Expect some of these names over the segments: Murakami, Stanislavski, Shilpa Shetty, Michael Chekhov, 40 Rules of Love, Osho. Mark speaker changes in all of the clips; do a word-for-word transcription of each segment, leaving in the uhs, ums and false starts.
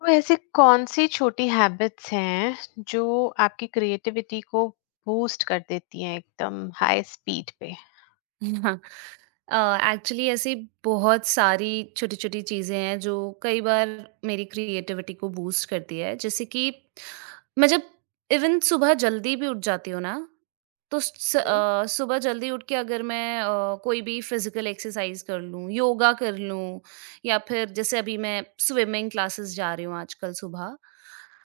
Speaker 1: तो ऐसे कौन सी छोटी हैबिट्स हैं जो आपकी क्रिएटिविटी को बूस्ट कर देती हैं एकदम हाई स्पीड पे।
Speaker 2: हाँ, एक्चुअली ऐसी बहुत सारी छोटी छोटी चीज़ें हैं जो कई बार मेरी क्रिएटिविटी को बूस्ट करती है। जैसे कि मैं जब इवन सुबह जल्दी भी उठ जाती हूँ ना, तो स
Speaker 1: मम्म,
Speaker 2: अ, सुबह जल्दी उठ के अगर मैं अ, कोई भी फिज़िकल एक्सरसाइज़ कर लूँ, योगा कर लूँ या फिर जैसे अभी मैं स्विमिंग क्लासेस जा रही हूँ आजकल सुबह,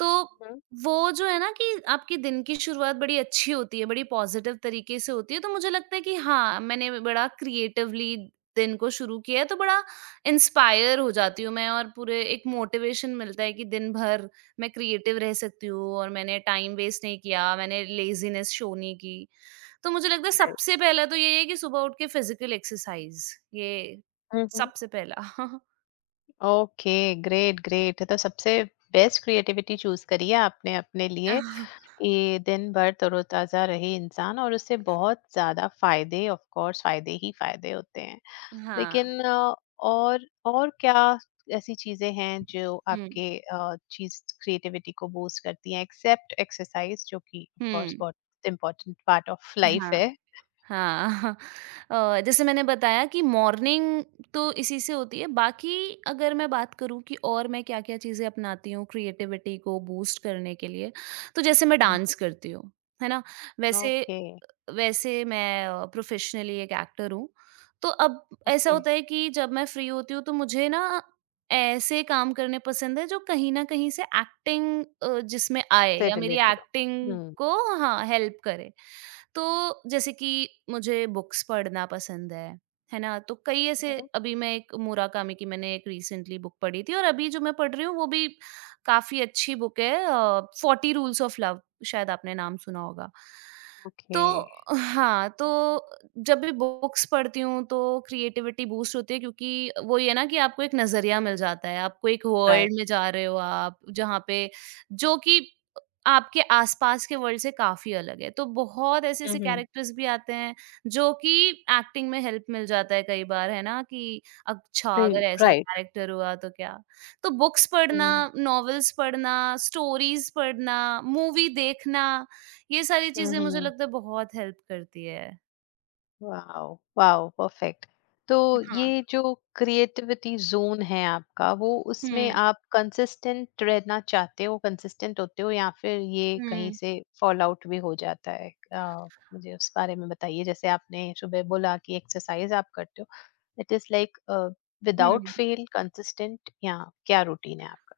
Speaker 2: तो
Speaker 1: मम्म,
Speaker 2: वो जो है ना कि आपके दिन की शुरुआत बड़ी अच्छी होती है, बड़ी पॉज़िटिव तरीके से होती है, तो मुझे लगता है कि हाँ, मैंने बड़ा क्रिएटिवली दिन को शुरू किया है, तो बड़ा इंस्पायर हो जाती हूँ मैं और पूरे एक मोटिवेशन मिलता है कि दिन भर मैं क्रिएटिव रह सकती हूँ और मैंने टाइम वेस्ट नहीं किया, मैंने लेज़ीनेस शो नहीं की। तो मुझे लगता है
Speaker 1: right.
Speaker 2: सबसे पहला तो ये है कि सुबह उठ के फिज़िकल एक्सरसाइज़, ये
Speaker 1: मम्म.
Speaker 2: सबसे पहला।
Speaker 1: Okay, great great. तो सबसे बेस्ट क्रिएटिविटी चूज करी है आपने अपने लिए कि दिन भर तरोताज़ा रहे इंसान, और उससे बहुत ज़्यादा फ़ायदे, ऑफ़ कोर्स फ़ायदे ही फ़ायदे होते हैं।
Speaker 2: हाँ।
Speaker 1: लेकिन अ, और और क्या ऐसी चीज़ें हैं जो
Speaker 2: हुँ,
Speaker 1: आपके अ, चीज़ क्रिएटिविटी को बूस्ट करती हैं, एक्सेप्ट एक्सरसाइज़, जो कि ऑफ़ कोर्स
Speaker 2: हुँ।
Speaker 1: बहुत इम्पोर्टेंट पार्ट ऑफ़ लाइफ़
Speaker 2: हाँ,
Speaker 1: है?
Speaker 2: हाँ। अ, जैसे मैंने बताया कि मॉर्निंग तो इसी से होती है, बाकी अगर मैं बात करूँ कि और मैं क्या-क्या चीज़ें अपनाती हूँ क्रिएटिविटी को बूस्ट करने के लिए, तो जैसे मैं
Speaker 1: हुँ,
Speaker 2: डांस
Speaker 1: हुँ।
Speaker 2: करती हूँ, है ना? वैसे
Speaker 1: ओके,
Speaker 2: वैसे मैं प्रोफेशनली एक एक्टर हूँ। तो अब ऐसा
Speaker 1: ओके
Speaker 2: होता है कि जब मैं फ्री होती हूँ तो मुझे ना ऐसे काम करने पसंद है जो कहीं न कहीं से एक्टिंग अ, जिसमें आए
Speaker 1: से
Speaker 2: या मेरी
Speaker 1: रिलेटेड हो।
Speaker 2: एक्टिंग
Speaker 1: हुँ।
Speaker 2: को हाँ, हेल्प करे। तो जैसे कि मुझे बुक्स पढ़ना पसंद है, है ना? तो कई
Speaker 1: हुँ,
Speaker 2: ऐसे
Speaker 1: हुँ।
Speaker 2: अभी मैं एक मुराकामी की मैंने एक रिसेंटली बुक पढ़ी थी और अभी जो मैं पढ़ रही हूँ वो भी काफ़ी अच्छी बुक है अ, फ़ोर्टी रूल्स ऑफ लव, शायद आपने नाम सुना होगा। तो
Speaker 1: ओके,
Speaker 2: हाँ, तो जब भी बुक्स पढ़ती हूँ तो क्रिएटिविटी बूस्ट होती है क्योंकि वही है ना कि आपको एक नज़रिया मिल जाता है, आपको एक
Speaker 1: राइट।
Speaker 2: वर्ल्ड में जा रहे हो आप, जहाँ पे जो कि आपके आसपास के वर्ल्ड से काफ़ी अलग है। तो बहुत
Speaker 1: हुँ,
Speaker 2: ऐसे-ऐसे
Speaker 1: हुँ।
Speaker 2: कैरेक्टर्स भी आते हैं जो कि एक्टिंग में हेल्प मिल जाता है कई बार, है ना? कि अच्छा
Speaker 1: रि
Speaker 2: अगर ऐसा
Speaker 1: राइट।
Speaker 2: कैरेक्टर हुआ तो क्या? तो बुक्स पढ़ना,
Speaker 1: हुँ,
Speaker 2: नॉवेल्स पढ़ना, स्टोरीज़ पढ़ना, मूवी देखना, ये सारी
Speaker 1: हुँ,
Speaker 2: चीज़ें मुझे लगता
Speaker 1: हुँ।
Speaker 2: है बहुत हेल्प करती है।
Speaker 1: Wow wow, perfect. तो
Speaker 2: हाँ।
Speaker 1: ये जो क्रिएटिविटी जोन है आपका, वो उसमें
Speaker 2: हुँ,
Speaker 1: आप कंसिस्टेंट रहना चाहते हो, कंसिस्टेंट होते हो, या फिर ये कहीं
Speaker 2: हुँ,
Speaker 1: से फॉल आउट भी हो जाता है? आ, मुझे उस बारे में बताइए। जैसे आपने सुबह बोला कि एक्सरसाइज आप करते हो, it is like
Speaker 2: hmm.
Speaker 1: Without fail consistent, या क्या रूटीन है आपका?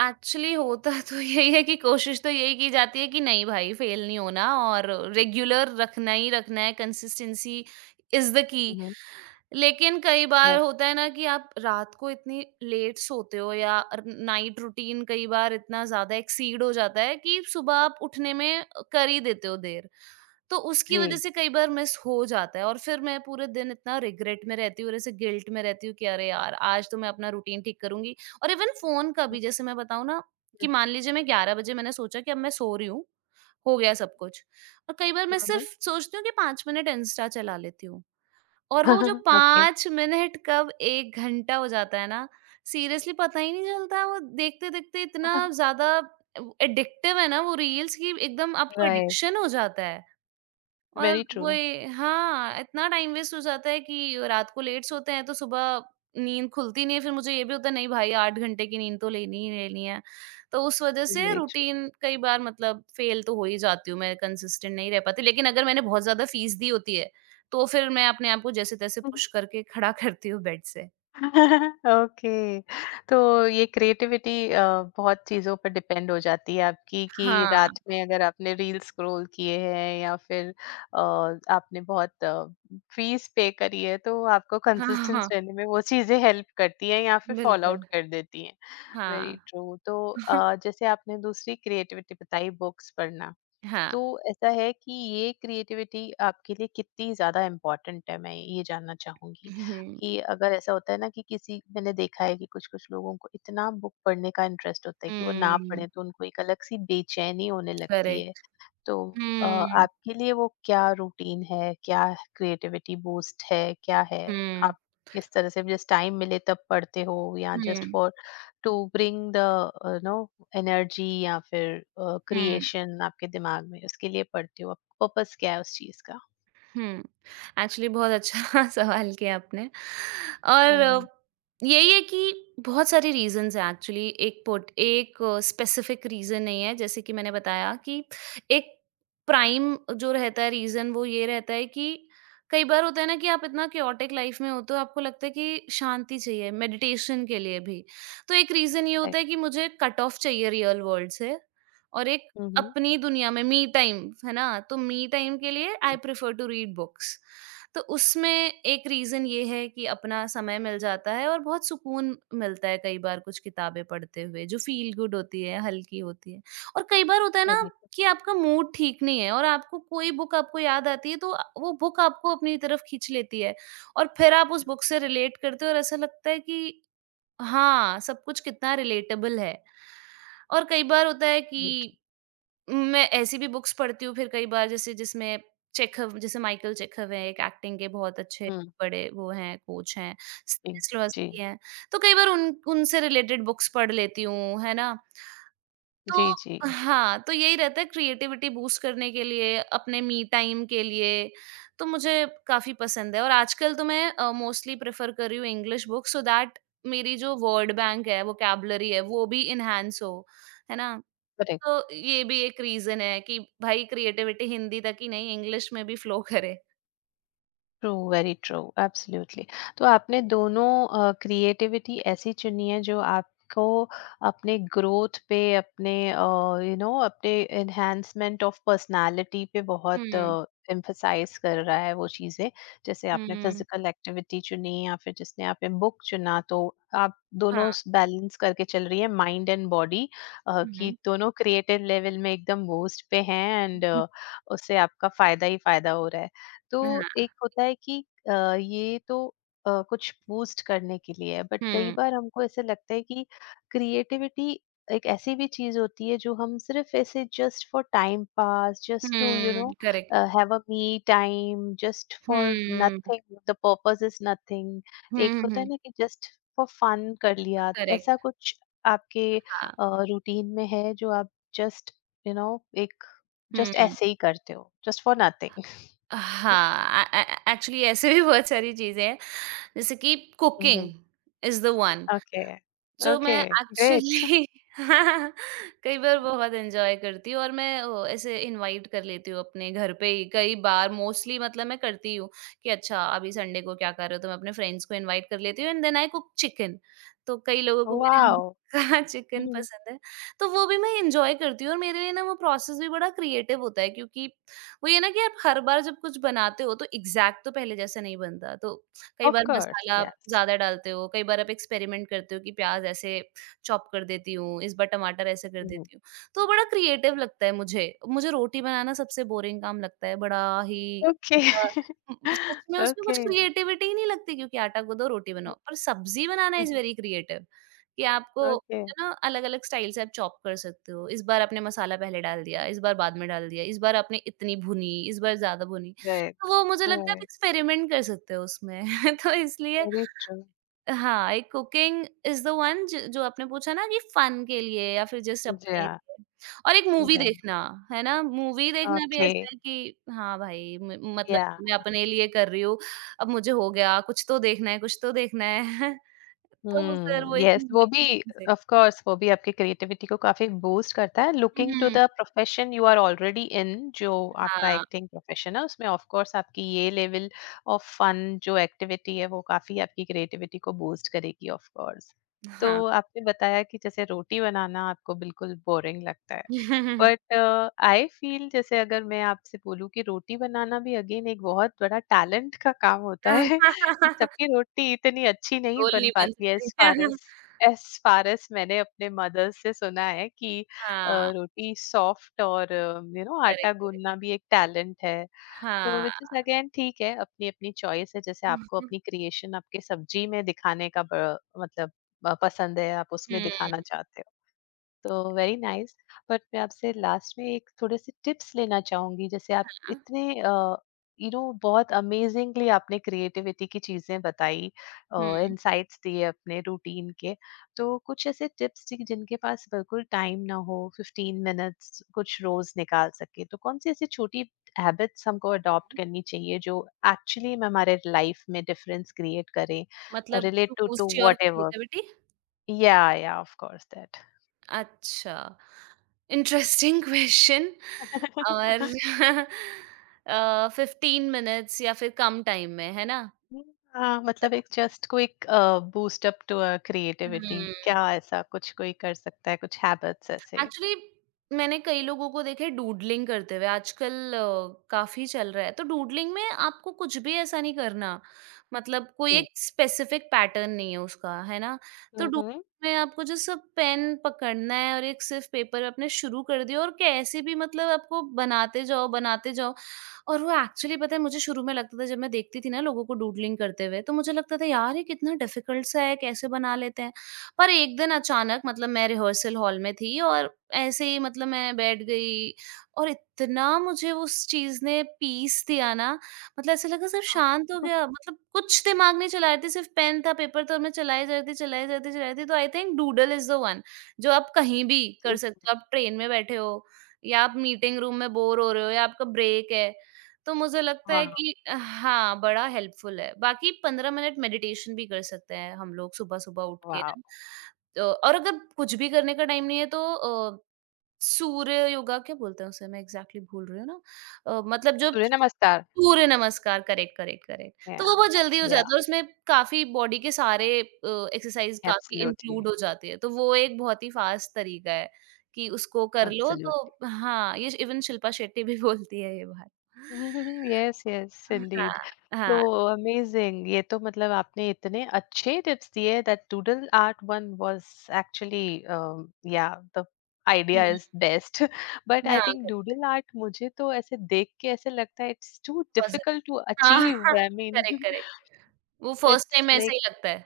Speaker 2: एक्चुअली होता तो यही है कि कोशिश तो यही की जाती है कि नहीं भाई फेल नहीं होना और रेगुलर रखना ही रखना है, कंसिस्टेंसी इज़ द की।
Speaker 1: हम्म,
Speaker 2: लेकिन कई बार
Speaker 1: yes,
Speaker 2: होता है ना कि आप रात को इतनी लेट सोते हो या र नाइट रूटीन कई बार इतना ज़्यादा एक्सीड हो जाता है कि सुबह आप उठने में अ, कर ही देते हो देर। तो उसकी वजह
Speaker 1: जी।
Speaker 2: से कई बार मिस हो जाता है और फिर मैं पूरे दिन इतना रिग्रेट में रहती हूँ और ऐसे गिल्ट में रहती हूँ कि अरे यार आज तो मैं अपना रूटीन ठीक करूंगी। और इवन फोन का भी जैसे मैं बताऊँ ना कि मान लीजिए मैं ग्यारह बजे मैंने सोचा कि अब मैं सो रही हूँ, हो गया सब कुछ। और कई बार मैं सिर्फ सोचती हूँ कि पांच मिनट इंस्टा चला लेती हूँ और वो जो
Speaker 1: ओके,
Speaker 2: पांच मिनट कब एक घंटा हो जाता है ना, सीरियसली पता ही नहीं चलता, वो देखते देखते इतना ज्यादा एडिक्टिव है ना, वो रील्स की एकदम आपको
Speaker 1: राइट।
Speaker 2: एडिक्शन हो जाता है। और
Speaker 1: वेरी ट्रू,
Speaker 2: वही हाँ, इतना टाइम वेस्ट हो जाता है कि रात को लेट सोते हैं तो सुबह नींद खुलती नहीं है, फिर मुझे ये भी होता है नहीं भाई आठ घंटे की नींद तो लेनी ही लेनी है। तो उस वज़ह से
Speaker 1: वेरी ट्रू।
Speaker 2: रूटीन कई बार मतलब फ़ेल तो हो ही जाती हूँ, मैं कंसिस्टेंट नहीं रह पाती। लेकिन अगर मैंने बहुत ज़्यादा फ़ीस दी होती है, तो फिर मैं अपने आप को जैसे-तैसे पुश करके खड़ा करती हूँ बेड से।
Speaker 1: ओके। तो ये क्रिएटिविटी अ, बहुत चीज़ों पर डिपेंड हो जाती है आपकी, कि
Speaker 2: हाँ।
Speaker 1: रात में अगर आपने रील स्क्रॉल किए हैं या फिर अ, आपने बहुत फीस पे करी है, तो आपको
Speaker 2: हाँ, हाँ,
Speaker 1: कंसिस्टेंस
Speaker 2: हाँ।
Speaker 1: रहने में वो चीज़ें हेल्प करती हैं या फिर फॉल
Speaker 2: बिल्कुल।
Speaker 1: आउट कर देती हैं। वेरी
Speaker 2: हाँ।
Speaker 1: ट्रू। तो अ, जैसे आपने दूसरी क्रिएटिविटी बताई, बुक्स पढ़ना,
Speaker 2: हाँ।
Speaker 1: तो ऐसा है कि ये क्रिएटिविटी आपके लिए कितनी ज़्यादा इम्पोर्टेंट है, मैं ये जानना चाहूँगी।
Speaker 2: हुँ, हुँ।
Speaker 1: कि अगर ऐसा होता है ना कि किसी, मैंने देखा है कि कुछ कुछ लोगों को इतना बुक पढ़ने का इंटरेस्ट होता है कि वो ना
Speaker 2: हुँ,
Speaker 1: पढ़े तो उनको एक अलग सी बेचैनी होने लगती है।
Speaker 2: करेक्ट।
Speaker 1: तो अ,
Speaker 2: हुँ,
Speaker 1: आपके लिए वो क्या रूटीन है? क्या क्रिएटिविटी बूस्ट है? क्या है?
Speaker 2: हुँ,
Speaker 1: आप किस तरह से, जस्ट टाइम मिले तब पढ़ते हो, या
Speaker 2: hmm,
Speaker 1: just for to bring the, you know, energy, या फिर
Speaker 2: हुँ।
Speaker 1: क्रिएशन आपके दिमाग में, उसके लिए पढ़ते हो आप? पर्पस क्या है उस चीज का?
Speaker 2: हुँ। एक्चुअली बहुत अच्छा सवाल किया आपने और अ,
Speaker 1: हम्म।
Speaker 2: यही है कि बहुत सारे रीज़न्स हैं एक्चुअली एक पोट एक स्पेसिफ़िक रीज़न नहीं है, जैसे कि मैंने बताया कि एक प्राइम जो रहता है रीज़न वो ये रहता है कि कई बार होता है ना कि आप इतना कैओटिक लाइफ़ में होते हो, तो आपको लगता है कि शांति चाहिए मेडिटेशन के लिए भी। तो एक रीज़न ये
Speaker 1: राइट।
Speaker 2: होता है कि मुझे कट ऑफ चाहिए रियल वर्ल्ड से और एक
Speaker 1: हम्म।
Speaker 2: अपनी दुनिया में मी टाइम, है ना? तो मी टाइम के लिए I
Speaker 1: hmm,
Speaker 2: prefer to read books. तो उसमें एक रीज़न ये है कि अपना समय मिल जाता है और बहुत सुकून मिलता है कई बार कुछ किताबें पढ़ते हुए, जो फ़ील गुड होती है, हल्की होती है। और कई बार होता है ना
Speaker 1: correct,
Speaker 2: कि आपका मूड ठीक नहीं है और आपको कोई बुक आपको याद आती है, तो अ, वो बुक आपको अपनी तरफ खींच लेती है और फिर आप उस बुक से रिलेट करते हो और ऐसा लगता है कि हाँ, सब कुछ कितना रिलेटेबल है। और कई बार होता है
Speaker 1: right,
Speaker 2: कि मैं ऐसी भी बुक्स पढ़ती हूँ फिर कई बार जैसे जिसमें चेखव जैसे माइकल चेखव हैं एक एक्टिंग के बहुत अच्छे
Speaker 1: हम्म,
Speaker 2: बड़े वो हैं कोच हैं,
Speaker 1: जी। जी।
Speaker 2: स्टेनिस्लॉवस्की हैं। तो कई बार उन उनसे रिलेटेड बुक्स पढ़ लेती हूँ, है ना?
Speaker 1: जी।
Speaker 2: तो हाँ, तो यही रहता है क्रिएटिविटी बूस्ट करने के लिए, अपने मी टाइम के लिए, तो मुझे काफ़ी पसंद है और आजकल तो मैं अ, मोस्टली प्रेफ़र कर रही हूँ इंग्लिश बुक्स सो दैट मेरी जो वर्ड बैंक है, वोकैब्युलरी है, वो भी एनहांस हो, है ना?
Speaker 1: जी।
Speaker 2: तो ये भी एक रीज़न है कि भाई क्रिएटिविटी हिंदी तक ही नहीं इंग्लिश में भी फ्लो करे।
Speaker 1: True, very true, absolutely. तो आपने दोनों क्रिएटिविटी ऐसी चुनी है जो आपको अपने ग्रोथ पे, अपने यू नो, अपने एनहांसमेंट ऑफ पर्सनालिटी पे बहुत
Speaker 2: हुँ,
Speaker 1: एम्फसाइज कर रहा है वो चीज़ें। जैसे आपने
Speaker 2: हुँ।
Speaker 1: फिजिकल एक्टिविटी चुनी, या फिर जिसने आपने बुक चुना, तो आप दोनों
Speaker 2: हाँ।
Speaker 1: बैलेंस करके चल रही है, माइंड एंड बॉडी, कि
Speaker 2: हुँ।
Speaker 1: दोनों क्रिएटिव लेवल में एकदम बूस्ट पे हैं, एंड उससे आपका फायदा ही फायदा हो रहा है। तो
Speaker 2: हाँ।
Speaker 1: एक होता है कि अ, ये तो अ, कुछ बूस्ट करने के लिए है, बट कई
Speaker 2: हुँ,
Speaker 1: बार हमको ऐसे लगता है कि क्रिएटिविटी एक ऐसी भी चीज होती है जो हम सिर्फ ऐसे just for time pass, just to you know,
Speaker 2: hmm. Correct.
Speaker 1: Have a me time, just for
Speaker 2: hmm.
Speaker 1: Nothing, the purpose is nothing.
Speaker 2: Hmm,
Speaker 1: एक
Speaker 2: हुँ,
Speaker 1: होता है
Speaker 2: हुँ।
Speaker 1: ना कि जस्ट फॉर फन कर लिया, तो
Speaker 2: करेक्ट,
Speaker 1: ऐसा कुछ आपके
Speaker 2: हाँ।
Speaker 1: रूटीन में है जो आप जस्ट, यू नो, एक जस्ट
Speaker 2: हुँ।
Speaker 1: ऐसे ही करते हो, जस्ट फॉर नथिंग?
Speaker 2: हाँ, ए ए एक्चुअली ऐसे भी बहुत सारी चीज़ें हैं, जैसे कि cooking is the one
Speaker 1: Okay.
Speaker 2: जो मैं
Speaker 1: Okay, great.
Speaker 2: एक्चुअली हाँ, कई बार बहुत एन्जॉय करती हूँ और मैं ओ, ऐसे इनवाइट कर लेती हूँ अपने घर पे ही कई बार मोस्टली मतलब मैं करती हूँ कि अच्छा अभी संडे को क्या कर रहे हो तो मैं अपने फ्रेंड्स को इनवाइट कर लेती हूँ and then I cook chicken. तो कई लोगों को मेरे
Speaker 1: Wow.
Speaker 2: Chicken
Speaker 1: Mhm.
Speaker 2: पसंद है तो वो भी मैं एंजॉय करती हूँ और मेरे लिए ना वो प्रोसेस भी बड़ा क्रिएटिव होता है क्योंकि वो ये ना कि आप हर बार जब कुछ बनाते हो तो एग्जैक्ट तो पहले जैसा नहीं बनता। तो कई
Speaker 1: Of
Speaker 2: बार
Speaker 1: course,
Speaker 2: मसाला आप
Speaker 1: yes.
Speaker 2: ज़्यादा डालते हो, कई बार आप एक्सपेरिमेंट करते हो कि प्याज़ ऐसे चॉप कर देती हूँ, इस बार टमाटर ऐसे कर
Speaker 1: Mhm.
Speaker 2: देती हूँ। तो बड़ा क्रिएटिव लगता है मुझे। मुझे रोटी बनाना सबसे बोरिंग काम लगता है, बड़ा ही
Speaker 1: Okay.
Speaker 2: ऐसा उम, सच में उसमें कुछ
Speaker 1: Okay.
Speaker 2: क्रिएटिविटी ही नहीं लगती क्योंकि आटा गूँदो, रोटी बनाओ। पर सब्ज़ी बनाना
Speaker 1: Mhm.
Speaker 2: इज़ वेरी क्रिएटिव कि आपको
Speaker 1: Okay,
Speaker 2: है ना अलग-अलग स्टाइल से आप चॉप कर सकते हो। इस बार आपने मसाला पहले डाल दिया, इस बार बाद में डाल दिया, इस बार आपने इतनी भुनी, इस बार ज़्यादा भुनी।
Speaker 1: right.
Speaker 2: तो वो मुझे लगता है आप
Speaker 1: Right.
Speaker 2: एक्सपेरिमेंट कर सकते हो उसमें तो इसलिए
Speaker 1: Very true.
Speaker 2: हाँ, एक कुकिंग इज़ द वन ज जो आपने पूछा ना कि फन के लिए या फिर जस्ट अपने
Speaker 1: Yeah,
Speaker 2: लिए और एक मूवी
Speaker 1: yeah.
Speaker 2: देखना, है ना? मूवी देखना भी ऐसा
Speaker 1: Okay,
Speaker 2: है कि हाँ भाई, म मतलब
Speaker 1: yeah.
Speaker 2: मैं अपने लिए कर रही हूँ, अब मुझे हो गया, कुछ तो देखना है कुछ तो देखना है। तो फिर
Speaker 1: हुँ,
Speaker 2: वो एक
Speaker 1: यस। वो
Speaker 2: मूवी भी
Speaker 1: भी,
Speaker 2: उसमें से।
Speaker 1: ऑफ़ कोर्स वो भी आपकी क्रिएटिविटी को काफ़ी बूस्ट करता है। Looking to
Speaker 2: hmm,
Speaker 1: the profession you are already in, जो आपका
Speaker 2: हाँ,
Speaker 1: एक्टिंग प्रोफ़ेशन है, उसमें ऑफ़ कोर्स आपकी ये लेवल ऑफ़ फन जो एक्टिविटी है, वो काफ़ी आपकी क्रिएटिविटी को बूस्ट करेगी, ऑफ़ कोर्स।
Speaker 2: हाँ।
Speaker 1: तो आपने बताया कि जैसे रोटी बनाना आपको बिल्कुल बोरिंग लगता है। बट आई फ़ील, जैसे अगर मैं आपसे बोलूँ कि रोटी बनाना भी अगेन एक बहुत बड़ा टैलेंट का काम होता है। सबकी रोटी इतनी अच्छी नहीं
Speaker 2: गोल नहीं
Speaker 1: बन
Speaker 2: बन
Speaker 1: पाती है
Speaker 2: सकती।
Speaker 1: As far as as far as मैंने अपने मदर से सुना है कि अ,
Speaker 2: हाँ,
Speaker 1: रोटी सॉफ्ट और यू नो
Speaker 2: करेक्ट,
Speaker 1: आटा
Speaker 2: करेक्ट।
Speaker 1: गूँथना भी एक टैलेंट है। तो
Speaker 2: हाँ।
Speaker 1: व्हिच इज़ अगेन ठीक है, अपनी-अपनी चॉइस है। जैसे
Speaker 2: हुँ,
Speaker 1: आपको
Speaker 2: हुँ।
Speaker 1: अपनी क्रिएशन आपके सब्जी में दिखाने का ब मतलब अ, पसंद है, आप उसमें
Speaker 2: हुँ,
Speaker 1: दिखाना चाहते हो। तो वेरी नाइस। बट मैं आपसे लास्ट में एक थोड़े से टिप्स लेना चाहूंगी। जैसे आप
Speaker 2: हाँ,
Speaker 1: इतने, यू नो, बहुत अमेजिंगली आपने क्रिएटिविटी की चीजें बताई,
Speaker 2: हुँ,
Speaker 1: इनसाइट्स दिए अपने रूटीन के, तो कुछ ऐसे टिप्स जिनके पास बिल्कुल टाइम ना हो, फिफ्टीन मिनट्स कुछ रोज निकाल सके, तो कौन सी ऐसी छोटी हैबिट्स हमको अडॉप्ट करनी चाहिए जो एक्चुअली में हमारे लाइफ में डिफरेंस क्रिएट करें?
Speaker 2: मतलब to
Speaker 1: relate to to
Speaker 2: boost your
Speaker 1: whatever,
Speaker 2: creativity?
Speaker 1: या या ऑफ कोर्स दैट।
Speaker 2: अच्छा, इंटरेस्टिंग क्वेश्चन, और अ, फ़िफ़्टीन मिनट्स या फिर कम टाइम में, है ना?
Speaker 1: हाँ, मतलब एक just quick boost up to a creativity.
Speaker 2: Hmm.
Speaker 1: क्या ऐसा कुछ कोई कर सकता है, कुछ हैबिट्स ऐसे?
Speaker 2: एक्चुअली मैंने कई लोगों को देखा है डूडलिंग करते हुए आजकल, अ, काफी चल रहा है, तो डूडलिंग में आपको कुछ भी ऐसा नहीं करना, मतलब कोई
Speaker 1: Mm.
Speaker 2: एक स्पेसिफिक पैटर्न नहीं है उसका, है ना? तो डूडलिंग
Speaker 1: Mhm.
Speaker 2: में आपको जो सब पेन पकड़ना है और एक सिर्फ पेपर आपने शुरू कर दिया और कैसे भी मतलब आपको बनाते जाओ बनाते जाओ। और वो एक्चुअली पता है मुझे शुरू में लगता था जब मैं देखती थी ना लोगों को डूडलिंग करते हुए तो मुझे लगता था यार ये कितना डिफिकल्ट सा है, कैसे बना लेते हैं। पर एक दिन अचानक मतलब मैं रिहर्सल हॉल में थी और ऐसे ही मतलब मैं बैठ गई और इतना मुझे उस चीज़ ने पीस दिया ना, मतलब ऐसा लगा सब शांत हो गया, मतलब कुछ दिमाग नहीं चला रही थी, सिर्फ पेन था पेपर था और मैं चलाए जा रही थी चलाए जा रही थी चलाए जा रही थी। तो I think doodle is the one जो आप कहीं भी कर
Speaker 1: Mm.
Speaker 2: सकते हो, आप ट्रेन में बैठे हो या आप मीटिंग रूम में बोर हो रहे हो या आपका ब्रेक है, तो मुझे लगता है
Speaker 1: वाह,
Speaker 2: कि हाँ, बड़ा हेल्पफुल है। बाकी पंद्रह मिनट मेडिटेशन भी कर सकते हैं हम लोग सुबह-सुबह उठ के
Speaker 1: वाह।
Speaker 2: ना। तो और अगर कुछ भी करने का टाइम नहीं है तो अ, सूर्य योगा क्या बोलते हैं उसे? मैं एग्ज़ैक्टली भूल रही हूँ ना। अ, मतलब जो
Speaker 1: सूर्य नमस्कार।
Speaker 2: सूर्य नमस्कार, करेक्ट, करेक्ट, करेक्ट।
Speaker 1: या,
Speaker 2: तो वो बहुत जल्दी हो जाता
Speaker 1: या।
Speaker 2: है और उसमें काफ़ी बॉडी के सारे अ, एक्सरसाइज़ काफ़ी
Speaker 1: एब्सोल्युटली।
Speaker 2: इंक्लूड हो जाती है। तो वो एक बहुत ही फास्ट तरीका है कि उसको कर लो
Speaker 1: एब्सोल्युटली।
Speaker 2: तो हाँ, ये इवन शिल्पा शेट्टी भी बोलती है ये बात।
Speaker 1: Hmm, yes yes, indeed.
Speaker 2: हाँ,
Speaker 1: तो
Speaker 2: हाँ।
Speaker 1: अमेजिंग, ये तो, मतलब आपने इतने अच्छे टिप्स दिए। That doodle art one was actually, या the idea
Speaker 2: hmm.
Speaker 1: Is best. But
Speaker 2: हाँ,
Speaker 1: I think
Speaker 2: correct,
Speaker 1: doodle art, मुझे तो ऐसे देख के ऐसे लगता है it's too
Speaker 2: puzzle.
Speaker 1: Difficult to
Speaker 2: हाँ,
Speaker 1: अचीव,
Speaker 2: हाँ,
Speaker 1: आई मीन,
Speaker 2: करेक्ट, करेक्ट। वो फर्स्ट
Speaker 1: इट्स
Speaker 2: टाइम ऐसा
Speaker 1: लाइक,
Speaker 2: ही लगता है।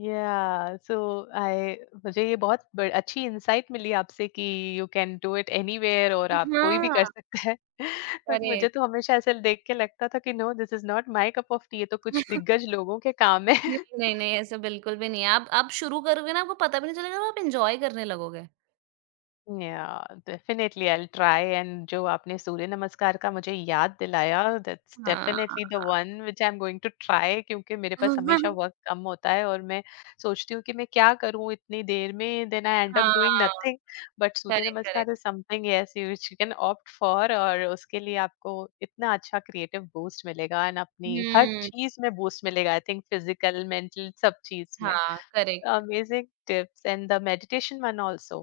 Speaker 1: या सो आई, मुझे ये बहुत ब- अच्छी इंसाइट मिली आपसे कि you can do it anywhere, और आप कोई भी कर
Speaker 2: हाँ,
Speaker 1: सकता है। बट मुझे
Speaker 2: करेक्ट।
Speaker 1: तो हमेशा ऐसे देख के लगता था कि no, this is not my cup of tea, ये तो कुछ दिग्गज लोगों के काम है।
Speaker 2: नहीं, नहीं, नहीं, ऐसा बिल्कुल भी नहीं है। आप आप शुरू करोगे ना आपको पता भी नहीं चलेगा और आप एन्जॉय करने लगोगे।
Speaker 1: Yeah, definitely I will try. And जो आपने सूर्य नमस्कार का मुझे याद दिलाया, दैट्स
Speaker 2: हाँ।
Speaker 1: Definitely the one which I am going to try, क्योंकि मेरे पास हमेशा वर्क कम होता है, और मैं सोचती हूँ कि मैं क्या करूँ इतनी देर में, then I end up doing
Speaker 2: हाँ,
Speaker 1: nothing. But Surya
Speaker 2: correct,
Speaker 1: namaskar is
Speaker 2: correct.
Speaker 1: Something, yes, which you can opt for, और उसके लिए आपको इतना अच्छा क्रिएटिव बूस्ट मिलेगा एंड अपनी हर
Speaker 2: हुँ,
Speaker 1: चीज में बूस्ट मिलेगा, आई थिंक, फिजिकल, मेंटल, सब चीज में।
Speaker 2: हाँ, correct.
Speaker 1: Amazing tips. And the meditation one also,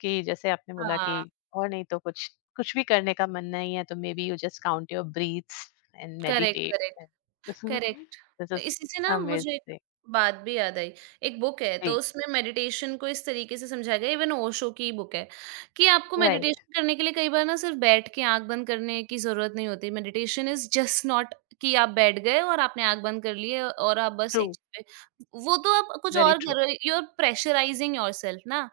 Speaker 1: कि जैसे आपने बोला कि
Speaker 2: हाँ,
Speaker 1: और नहीं तो कुछ, कुछ भी करने का मन नहीं है तो maybe you just count your breaths and
Speaker 2: correct,
Speaker 1: meditate.
Speaker 2: Correct. Correct.
Speaker 1: This is
Speaker 2: इसी से ना मुझे एक
Speaker 1: अमेजिंग।
Speaker 2: बात भी याद आई। एक बुक है तो
Speaker 1: जी।
Speaker 2: उसमें मेडिटेशन को इस तरीके से समझाया गया है, इवन ओशो की बुक है, कि आपको
Speaker 1: राइट।
Speaker 2: मेडिटेशन करने के लिए कई बार ना सिर्फ़ बैठ के आँख बंद करने की ज़रूरत नहीं होती। मेडिटेशन इज़ जस्ट नॉट कि आप बैठ गए और आपने आँख बंद कर ली है और आप बस
Speaker 1: ट्रू,
Speaker 2: एक चीज़ पे, वो तो आप कुछ
Speaker 1: वेरी
Speaker 2: और कर
Speaker 1: ट्रू।
Speaker 2: रहे हो, यू आर प्रेशराइज़िंग योरसेल्फ ना।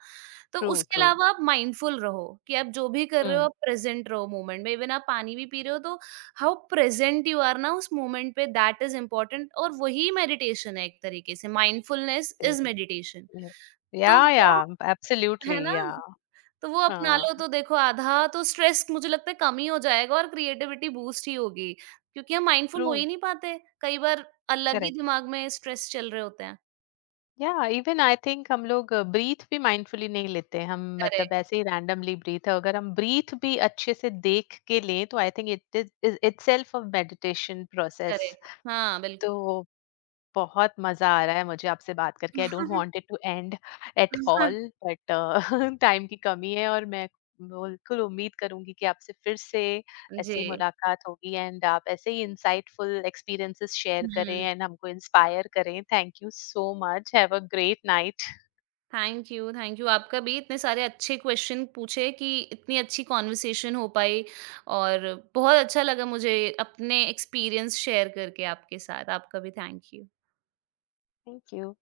Speaker 2: तो
Speaker 1: ट्रू,
Speaker 2: उसके
Speaker 1: ट्रू।
Speaker 2: अलावा आप माइंडफुल रहो कि आप जो भी कर रहे हो
Speaker 1: हम्म।
Speaker 2: आप प्रेज़ेंट रहो मोमेंट में। इवन आप पानी भी पी रहे हो तो हाउ प्रेजेंट यू आर ना उस मोमेंट पे, दैट इज इम्पोर्टेंट, और वही मेडिटेशन है एक तरीके से, माइंडफुलनेस इज मेडिटेशन।
Speaker 1: या,
Speaker 2: तो
Speaker 1: या।
Speaker 2: वो है
Speaker 1: एब्सोल्युटली,
Speaker 2: ना,
Speaker 1: या।
Speaker 2: तो वो अपना लो
Speaker 1: हाँ।
Speaker 2: तो देखो, आधा तो स्ट्रेस मुझे लगता है कम ही हो जाएगा और क्रिएटिविटी बूस्ट ही होगी क्योंकि हम माइंडफुल
Speaker 1: ट्रू।
Speaker 2: हो ही नहीं पाते कई बार, अलग ही दिमाग में स्ट्रेस चल रहे होते हैं।
Speaker 1: या, इवन आई थिंक हम लोग ब्रीथ भी माइंडफुली नहीं लेते हैं। हम मतलब
Speaker 2: करेक्ट,
Speaker 1: ऐसे ही रैंडमली ब्रीथ है, अगर हम ब्रीथ भी अच्छे से देख के लें तो I think it is itself a meditation process.
Speaker 2: Correct, हाँ बिल्कुल।
Speaker 1: तो बहुत मजा आ रहा है मुझे आपसे बात करके, I don't want it to end at all. But time की कमी है, और मैं बिल्कुल उम्मीद करूंगी कि आपसे फिर से
Speaker 2: जी।
Speaker 1: ऐसी मुलाकात होगी, एंड आप ऐसे ही इंसाइटफुल एक्सपीरियंसेस शेयर करें एंड हमको इंस्पायर करें। Thank you so much, have a great night.
Speaker 2: Thank you, thank you. आपका भी इतने सारे अच्छे क्वेश्चन पूछे कि इतनी अच्छी कॉन्वर्सेशन हो पाई और बहुत अच्छा लगा मुझे अपने एक्सपीरियंस शेयर करके आपके साथ। आपका भी थैंक यू।
Speaker 1: Thank you.